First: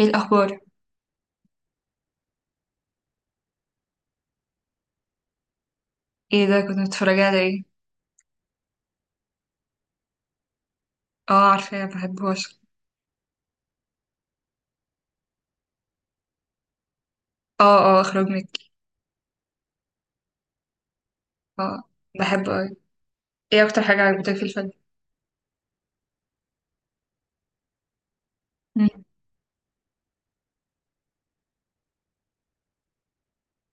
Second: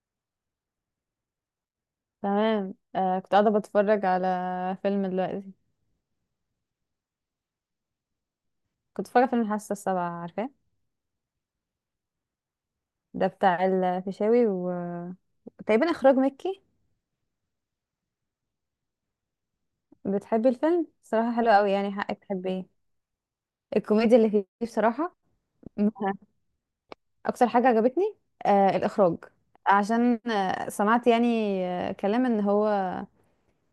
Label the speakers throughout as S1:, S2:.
S1: ايه الاخبار؟
S2: تمام، كنت قاعدة بتفرج على فيلم دلوقتي.
S1: ايه ده؟ كنت متفرجة على ايه؟
S2: كنت بتفرج على فيلم الحاسة السابعة، عارفاه؟
S1: اه، عارفاه، بحبه اصلا.
S2: ده بتاع الفيشاوي و تقريبا إخراج مكي.
S1: اه، اه، اخرج منك.
S2: بتحبي الفيلم؟ بصراحة حلو قوي،
S1: اه،
S2: يعني حقك
S1: بحبه
S2: تحبيه.
S1: اوي. ايه اكتر حاجة
S2: الكوميديا اللي
S1: عجبتك في
S2: فيه
S1: الفيلم؟
S2: بصراحة م- أكتر حاجة عجبتني،
S1: مم.
S2: الإخراج. عشان سمعت يعني كلام إن هو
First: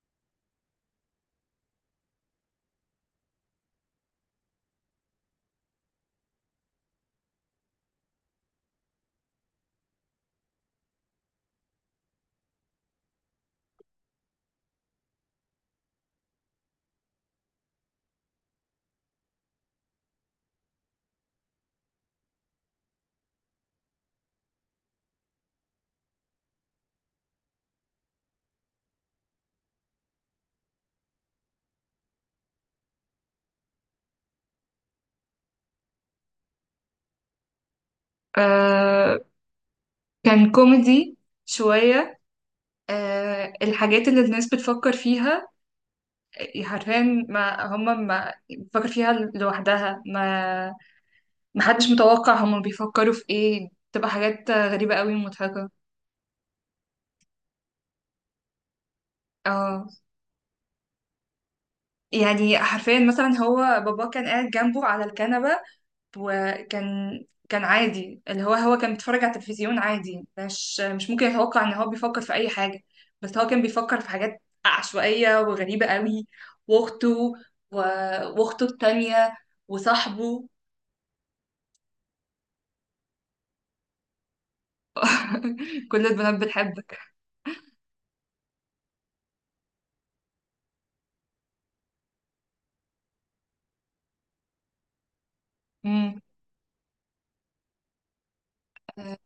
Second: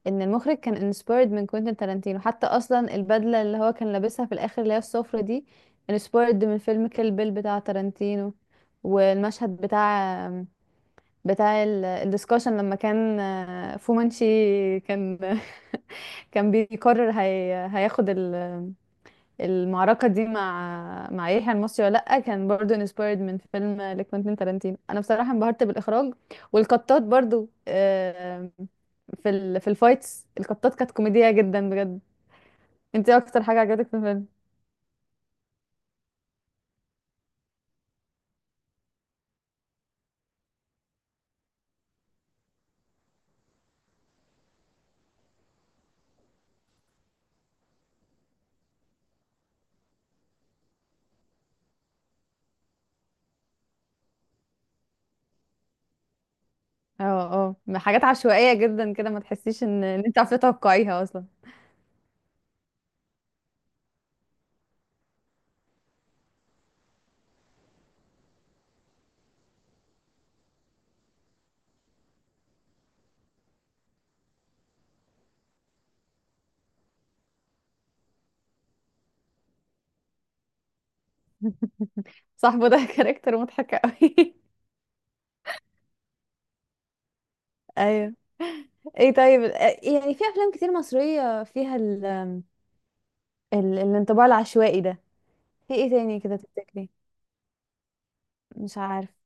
S2: ان المخرج كان انسبايرد من كوينتين تارانتينو، حتى اصلا البدله اللي هو كان لابسها في الاخر اللي هي الصفرة دي انسبايرد من فيلم كيل بيل بتاع تارانتينو. والمشهد بتاع الدسكشن لما كان فومانشي كان كان بيقرر هياخد ال المعركة دي مع يحيى المصري ولا لأ، كان برضو انسبايرد من فيلم لكوينتين تارانتينو. أنا بصراحة انبهرت بالإخراج والقطات برضو، في في الفايتس القطات كانت كوميدية جدا بجد. انت إيه أكتر حاجة عجبتك في الفيلم؟
S1: آه كان كوميدي شوية. الحاجات اللي الناس بتفكر فيها حرفيا، ما هم ما بتفكر فيها لوحدها، ما حدش متوقع هم بيفكروا في ايه، تبقى حاجات غريبة قوي ومضحكة.
S2: اه. اه حاجات عشوائية جدا كده، ما تحسيش ان
S1: اه.
S2: انت عارفة تتوقعيها أصلا.
S1: يعني حرفيا، مثلا هو بابا كان قاعد جنبه على الكنبة، وكان عادي، اللي هو كان بيتفرج على التلفزيون عادي، مش ممكن يتوقع ان هو بيفكر في اي حاجة. بس هو كان بيفكر في حاجات عشوائية وغريبة قوي. واخته و- واخته التانية وصاحبه.
S2: صاحبه ده كاركتر مضحك قوي.
S1: كل البنات بتحبك.
S2: ايوه. ايه طيب، إيه يعني في افلام كتير مصرية فيها الانطباع العشوائي ده؟ في ايه
S1: مم.
S2: تاني كده تفتكري؟ مش عارف،
S1: آه،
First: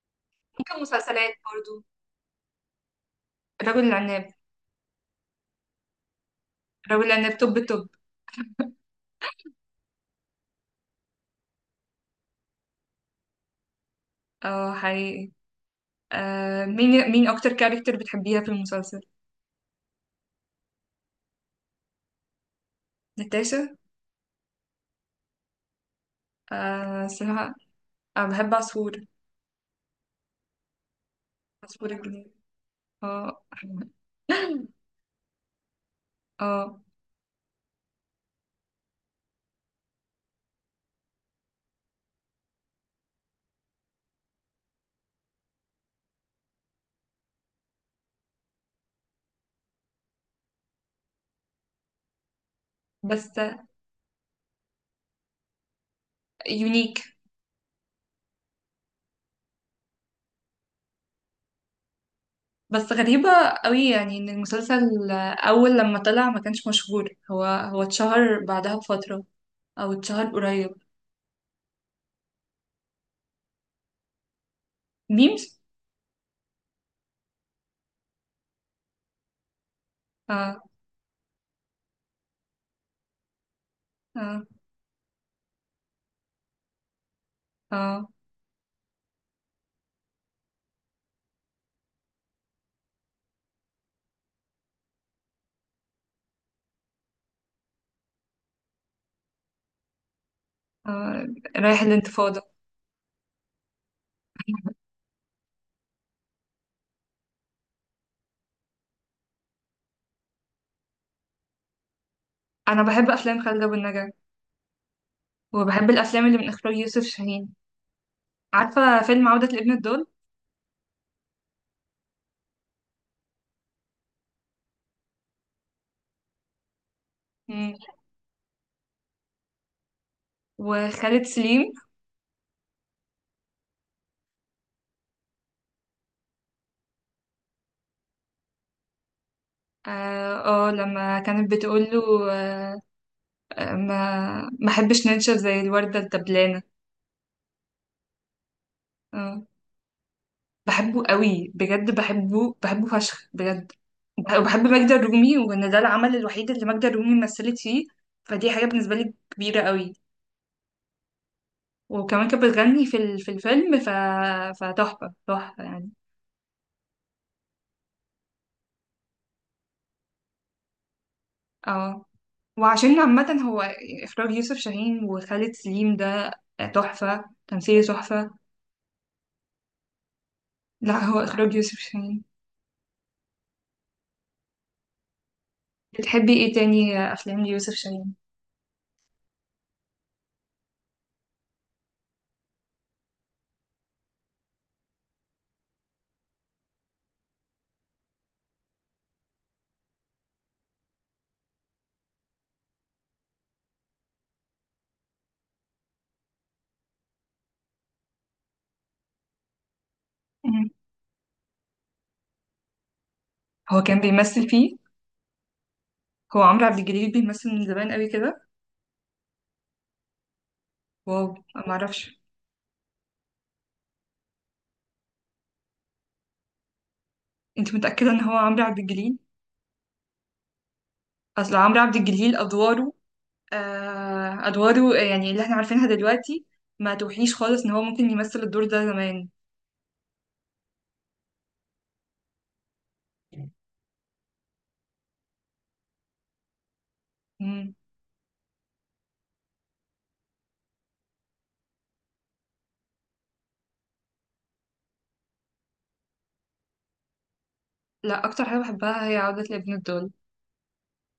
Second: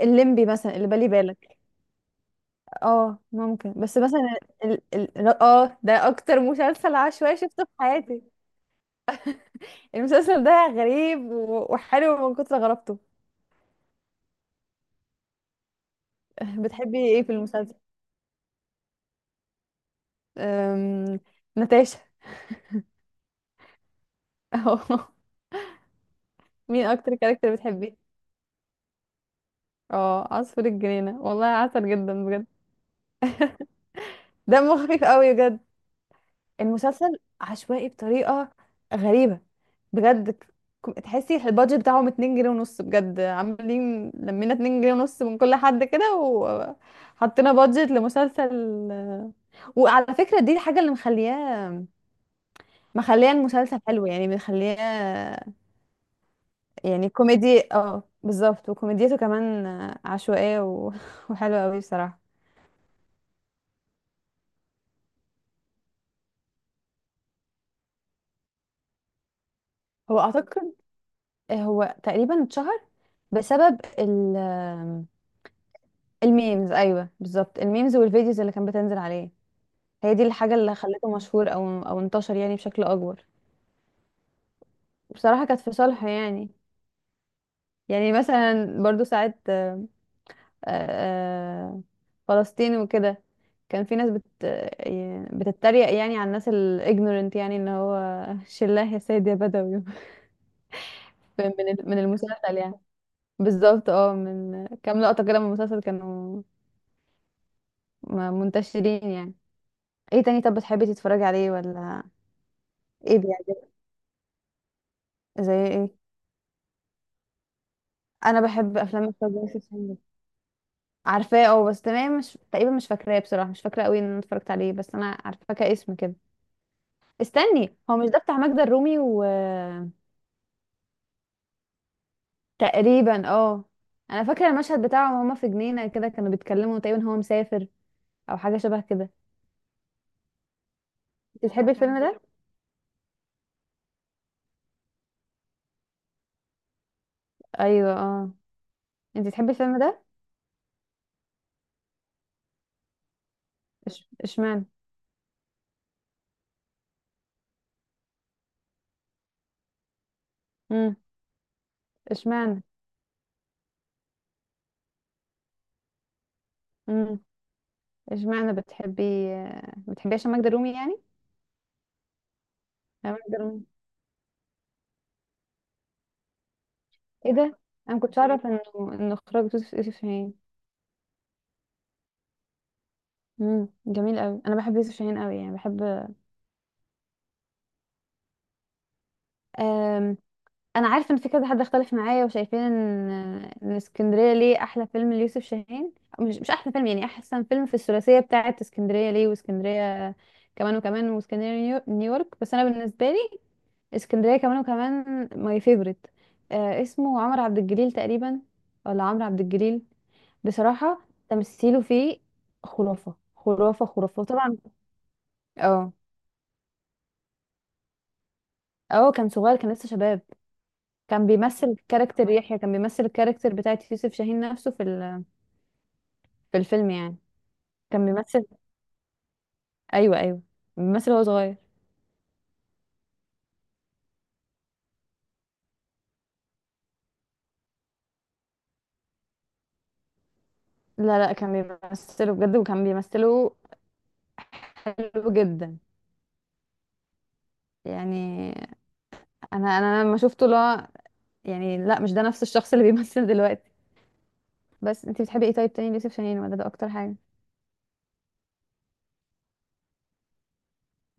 S2: الليمبي مثلا
S1: ممكن
S2: اللي بالي
S1: مسلسلات
S2: بالك.
S1: برضو.
S2: اه ممكن،
S1: الرجل
S2: بس
S1: العناب.
S2: مثلا اه ده اكتر مسلسل
S1: الرجل
S2: عشوائي
S1: العناب، توب
S2: شفته في
S1: توب.
S2: حياتي. المسلسل ده غريب وحلو من كتر غرابته.
S1: اه، حقيقي.
S2: بتحبي
S1: مين
S2: ايه
S1: مين
S2: في
S1: اكتر
S2: المسلسل؟
S1: كاركتر بتحبيها في المسلسل؟
S2: أم... نتاشا.
S1: ناتاشا.
S2: اه. مين اكتر كاركتر
S1: اسمها.
S2: بتحبيه؟
S1: بحب عصفور.
S2: اه عصفور الجنينة، والله عسل
S1: عصفور
S2: جدا
S1: الجنيه.
S2: بجد.
S1: اه.
S2: دمه خفيف قوي بجد.
S1: اه
S2: المسلسل عشوائي بطريقة غريبة بجد. تحسي البادجت بتاعهم 2 جنيه ونص بجد، عاملين لمينا 2 جنيه ونص من كل حد كده وحطينا بادجت لمسلسل. وعلى فكرة دي الحاجة اللي مخلياه،
S1: بس.
S2: مخلياه المسلسل حلو، يعني مخلياه.
S1: يونيك.
S2: يعني كوميدي، اه بالظبط، وكوميديته كمان عشوائية وحلوة قوي بصراحة.
S1: بس غريبة قوي يعني، ان المسلسل اول لما طلع ما كانش مشهور، هو اتشهر بعدها بفترة. او
S2: هو
S1: اتشهر قريب.
S2: اعتقد هو تقريبا اتشهر بسبب ال
S1: ميمز.
S2: الميمز، ايوه بالظبط الميمز والفيديوز اللي كانت بتنزل عليه. هي دي الحاجه
S1: اه،
S2: اللي خلته مشهور او او انتشر يعني بشكل اكبر.
S1: اه،
S2: بصراحه كانت في صالحه يعني.
S1: اه،
S2: يعني مثلا برضو ساعات، آه، فلسطين وكده، كان في ناس بت آه، بتتريق يعني على الناس الاجنورنت، يعني ان هو شلاه يا سيد يا بدوي.
S1: آه. رايح
S2: من
S1: الانتفاضة.
S2: المسلسل يعني. بالظبط، اه من كام لقطه كده من المسلسل كانوا منتشرين يعني. ايه تاني طب، بتحبي تتفرجي عليه ولا؟
S1: انا بحب
S2: ايه
S1: افلام خالد
S2: بيعجبك؟
S1: ابو النجا،
S2: زي
S1: وبحب
S2: ايه؟
S1: الافلام اللي من اخراج يوسف شاهين.
S2: انا بحب
S1: عارفة
S2: افلام احمد
S1: فيلم عودة
S2: يوسف
S1: لابن
S2: هندسة.
S1: الضال؟
S2: عارفاه، اه بس تمام مش تقريبا مش فاكراه بصراحه، مش فاكره قوي ان انا اتفرجت عليه، بس انا عارفاه كاسم كده.
S1: مم.
S2: استني، هو مش ده بتاع ماجدة الرومي و
S1: وخالد سليم.
S2: تقريبا اه. انا فاكره المشهد بتاعهم وهما في جنينه كده كانوا بيتكلموا، تقريبا هو مسافر او حاجه شبه كده.
S1: اه. آه، لما
S2: انت
S1: كانت
S2: بتحبي
S1: بتقول
S2: الفيلم ده؟
S1: له آه، ما احبش ننشف زي الوردة الدبلانة.
S2: ايوه اه. انت
S1: اه،
S2: بتحبي الفيلم ده؟
S1: بحبه قوي بجد، بحبه، بحبه فشخ بجد. وبحب
S2: اشمعنى؟
S1: ماجدة الرومي، وان ده العمل الوحيد اللي ماجدة الرومي مثلت فيه، فدي حاجة بالنسبة لي كبيرة قوي.
S2: امم.
S1: وكمان كانت
S2: اشمعنى؟
S1: بتغني في الفيلم فتحفة، تحفة يعني.
S2: امم. اشمعنى بتحبي؟ بتحبي عشان ماجدة الرومي يعني؟
S1: اه. وعشان
S2: يا ماجدة
S1: عامة هو
S2: الرومي.
S1: اخراج يوسف شاهين وخالد سليم ده، تحفة،
S2: ايه ده،
S1: تمثيل
S2: انا مكنتش
S1: تحفة.
S2: اعرف انه انه اخراج يوسف شاهين.
S1: لا، هو اخراج يوسف شاهين.
S2: امم، جميل قوي، انا بحب يوسف شاهين قوي، يعني بحب.
S1: بتحبي ايه تاني افلام ليوسف شاهين؟
S2: أم... انا عارفه ان في كذا حد اختلف معايا وشايفين ان ان اسكندريه ليه احلى فيلم ليوسف شاهين. مش احلى فيلم يعني، احسن فيلم في الثلاثيه بتاعه اسكندريه ليه واسكندريه كمان وكمان واسكندريه نيويورك، بس انا بالنسبه لي اسكندريه كمان وكمان ماي فيفورت. آه اسمه عمرو عبد الجليل تقريبا، ولا عمرو عبد الجليل.
S1: مم.
S2: بصراحه تمثيله فيه خرافه
S1: هو
S2: خرافه
S1: كان
S2: خرافه،
S1: بيمثل
S2: وطبعا
S1: فيه؟
S2: اه.
S1: هو عمرو عبد الجليل بيمثل من زمان قوي كده.
S2: اه كان صغير، كان لسه شباب.
S1: واو.
S2: كان
S1: ما
S2: بيمثل
S1: اعرفش.
S2: كاركتر يحيى، كان بيمثل الكاركتر بتاعت يوسف شاهين نفسه في في الفيلم يعني.
S1: انت
S2: كان
S1: متأكدة ان هو
S2: بيمثل،
S1: عمرو عبد الجليل؟
S2: ايوه ايوه بيمثل وهو
S1: اصل
S2: صغير.
S1: عمرو عبد الجليل ادواره، ادواره يعني اللي احنا عارفينها دلوقتي، ما توحيش خالص ان هو ممكن يمثل الدور ده زمان.
S2: لا لا كان بيمثله بجد، وكان بيمثله حلو جدا
S1: مم.
S2: يعني. انا لما شفته، لا يعني لا مش ده نفس الشخص اللي بيمثل دلوقتي. بس انت بتحبي ايه طيب تاني ليوسف شاهين ولا ده اكتر حاجه؟
S1: لا، اكتر حاجة بحبها هي عودة لابن الدول.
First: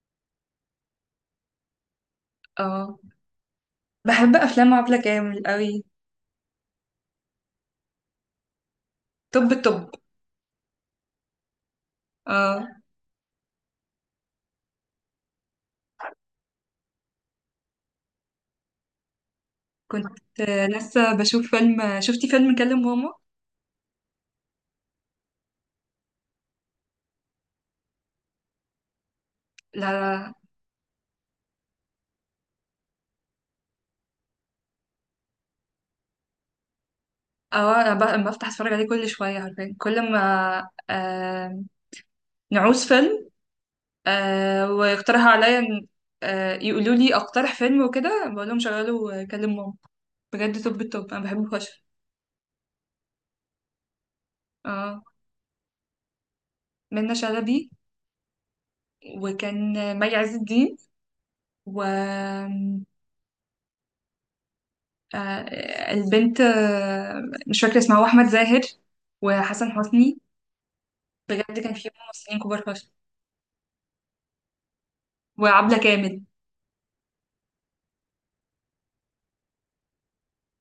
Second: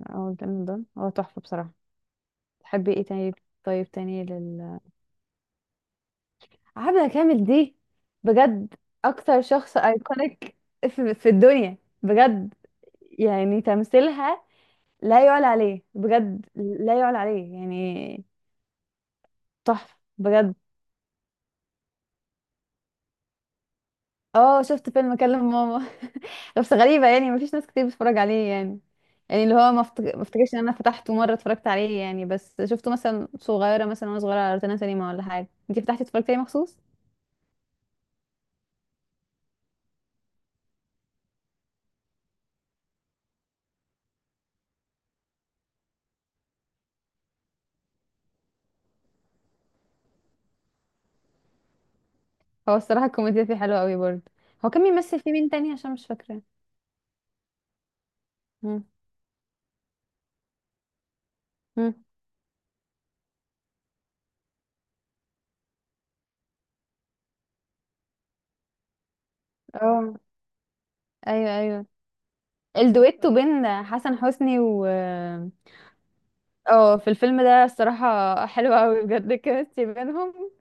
S2: او الفيلم ده هو تحفه بصراحه. بتحبي
S1: اه.
S2: ايه تاني؟ طيب تاني
S1: بحب افلام
S2: لل
S1: عبلة كامل قوي.
S2: عبلة كامل دي بجد اكتر
S1: طب
S2: شخص
S1: الطب.
S2: ايكونيك في, في الدنيا بجد
S1: اه،
S2: يعني. تمثيلها لا يعلى عليه بجد، لا يعلى عليه يعني، تحفه
S1: كنت
S2: بجد.
S1: لسه بشوف فيلم. شفتي فيلم كلم ماما؟
S2: اه شفت فيلم كلم ماما. بس غريبة يعني مفيش ناس كتير بتتفرج عليه يعني، يعني اللي هو
S1: لا،
S2: ما
S1: لا.
S2: افتكرش ان انا فتحته مرة اتفرجت عليه يعني، بس شفته مثلا صغيرة، مثلا وانا صغيرة على روتانا سينما ولا حاجة. انتي فتحتي اتفرجتي عليه مخصوص؟
S1: اه، انا بفتح اتفرج عليه كل شوية، عارفين كل ما نعوز فيلم، ويقترحوا عليا يقولوا لي اقترح فيلم وكده، بقول لهم شغلوا كلم ماما. بجد توب التوب، انا بحبه فشخ.
S2: هو الصراحة الكوميديا فيه حلوة قوي برضه. هو كان
S1: اه.
S2: بيمثل فيه مين تاني؟ عشان مش فاكرة.
S1: منة شلبي.
S2: مم.
S1: وكان مي عز الدين و
S2: مم.
S1: آه البنت، مش فاكره اسمها، واحمد زاهر وحسن
S2: اه.
S1: حسني.
S2: ايوه
S1: بجد كان
S2: ايوه.
S1: في ممثلين كبار فشخ.
S2: الدويتو بين حسن حسني و
S1: وعبلة كامل.
S2: اه في الفيلم ده الصراحة حلوة قوي بجد، الكيمستري بينهم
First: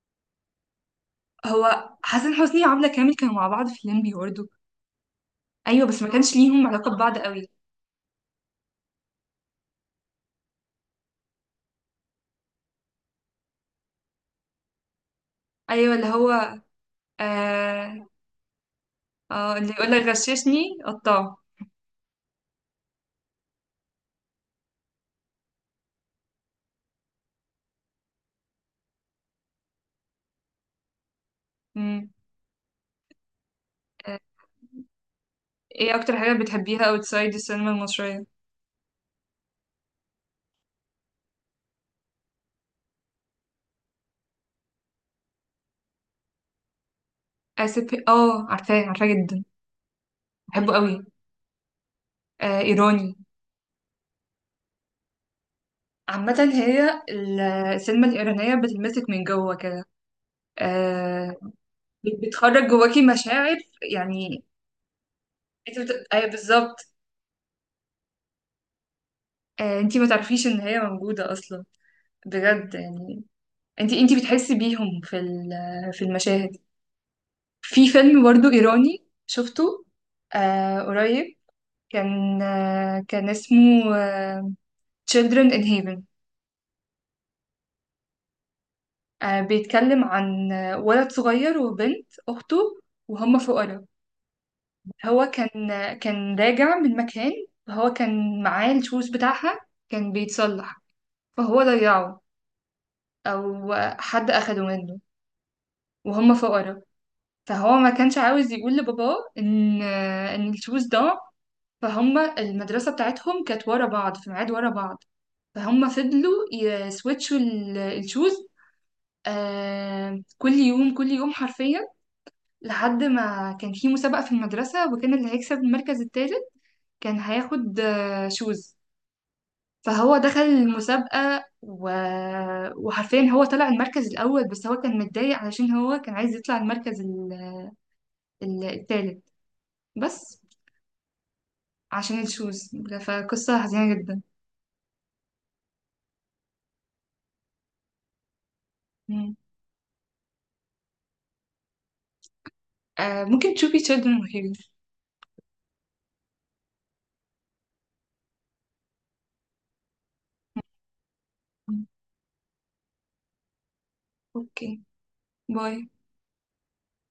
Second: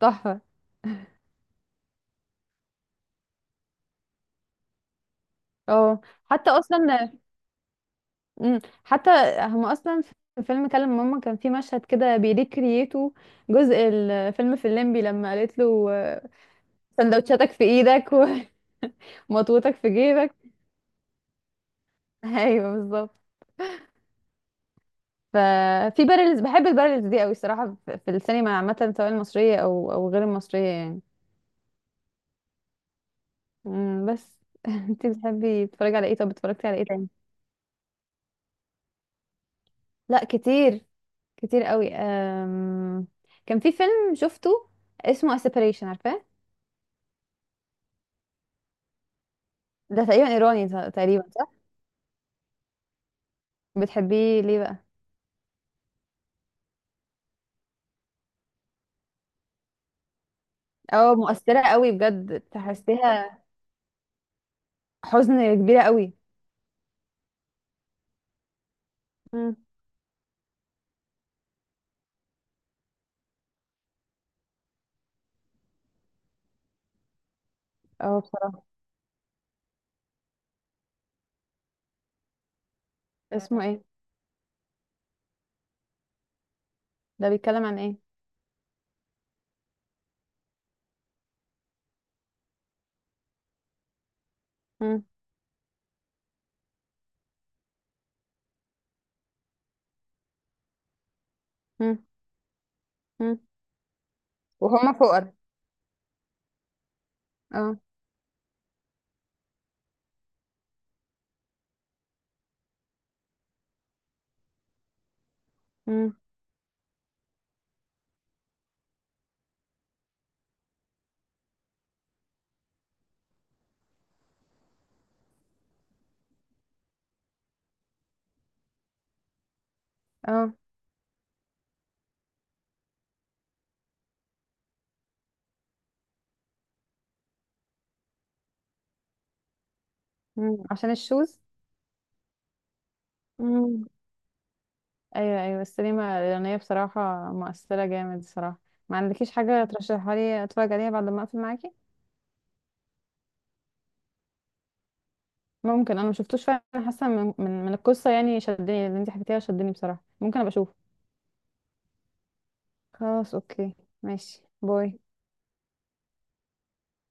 S2: تحفة.
S1: هو حسن حسني وعبلة كامل كانوا مع بعض في الليمبي برضه. ايوه بس
S2: اه
S1: ما كانش
S2: حتى
S1: ليهم علاقه
S2: اصلا
S1: ببعض قوي.
S2: حتى هم اصلا في فيلم كلم ماما كان في مشهد كده بيريكرييتو جزء الفيلم في الليمبي لما قالت له
S1: ايوه، اللي هو
S2: سندوتشاتك في
S1: آه،
S2: ايدك
S1: اه اللي
S2: ومطوتك في
S1: يقولك
S2: جيبك.
S1: غششني قطعه.
S2: ايوه بالظبط. ففي بارلز، بحب البارلز دي قوي الصراحه، في السينما عامه سواء المصريه او او غير المصريه يعني.
S1: امم.
S2: مم،
S1: آه،
S2: بس. انت بتحبي
S1: ايه
S2: تتفرجي على ايه؟
S1: اكتر
S2: طب
S1: حاجة
S2: اتفرجتي على
S1: بتحبيها
S2: ايه تاني؟
S1: اوتسايد السينما المصرية؟
S2: لا كتير، كتير قوي. كان في فيلم شفته اسمه A Separation عارفاه؟
S1: اسف، اه عارفاه، عارفاه جدا.
S2: ده تقريبا ايراني،
S1: بحبه قوي.
S2: تقريبا.
S1: ايراني.
S2: بتحبيه ليه بقى؟
S1: عامة هي السينما الإيرانية بتلمسك من جوه كده.
S2: اه
S1: آه
S2: مؤثرة قوي بجد
S1: بتخرج جواكي
S2: تحسيها
S1: مشاعر يعني.
S2: حزن كبيرة قوي.
S1: ايوه بالظبط.
S2: مم.
S1: انت ما تعرفيش ان هي موجودة اصلا، بجد يعني. انت بتحسي بيهم في المشاهد. في
S2: اه
S1: فيلم برضو
S2: بصراحة.
S1: إيراني شفته قريب. كان
S2: اسمه ايه؟
S1: اسمه Children in Heaven.
S2: ده بيتكلم عن ايه؟
S1: بيتكلم عن ولد صغير وبنت أخته، وهم فقراء.
S2: مم.
S1: هو كان راجع من مكان، فهو كان معاه الشوز بتاعها، كان بيتصلح، فهو
S2: مم.
S1: ضيعه.
S2: مم.
S1: أو حد أخده
S2: وهما
S1: منه.
S2: فقر.
S1: وهم فقراء، فهو
S2: اه.
S1: ما كانش عاوز يقول لباباه إن الشوز ضاع. فهم المدرسة بتاعتهم كانت ورا بعض، في ميعاد ورا بعض، فهم
S2: مم.
S1: فضلوا يسويتشوا الشوز. كل يوم، كل يوم حرفيا. لحد ما كان في مسابقة في المدرسة، وكان اللي هيكسب المركز التالت كان هياخد شوز. فهو دخل
S2: اه.
S1: المسابقة وحرفيا هو طلع المركز الأول، بس هو كان متضايق علشان هو كان عايز يطلع المركز التالت، بس.
S2: مم. عشان الشوز.
S1: عشان الشوز. فقصة
S2: مم.
S1: حزينة جدا.
S2: ايوه ايوه السينما الإيرانية بصراحة مؤثرة جامد صراحة. ما عندكيش
S1: مم.
S2: حاجة ترشحها لي اتفرج عليها بعد ما اقفل معاكي؟
S1: ممكن تشوفي Children of Heroes.
S2: ممكن، انا ما شفتوش فعلا، حاسة من القصة يعني شدني، اللي انت حكيتيها شدني بصراحة، ممكن ابقى اشوف.
S1: مم.
S2: خلاص اوكي، ماشي
S1: اوكي،
S2: باي.
S1: باي.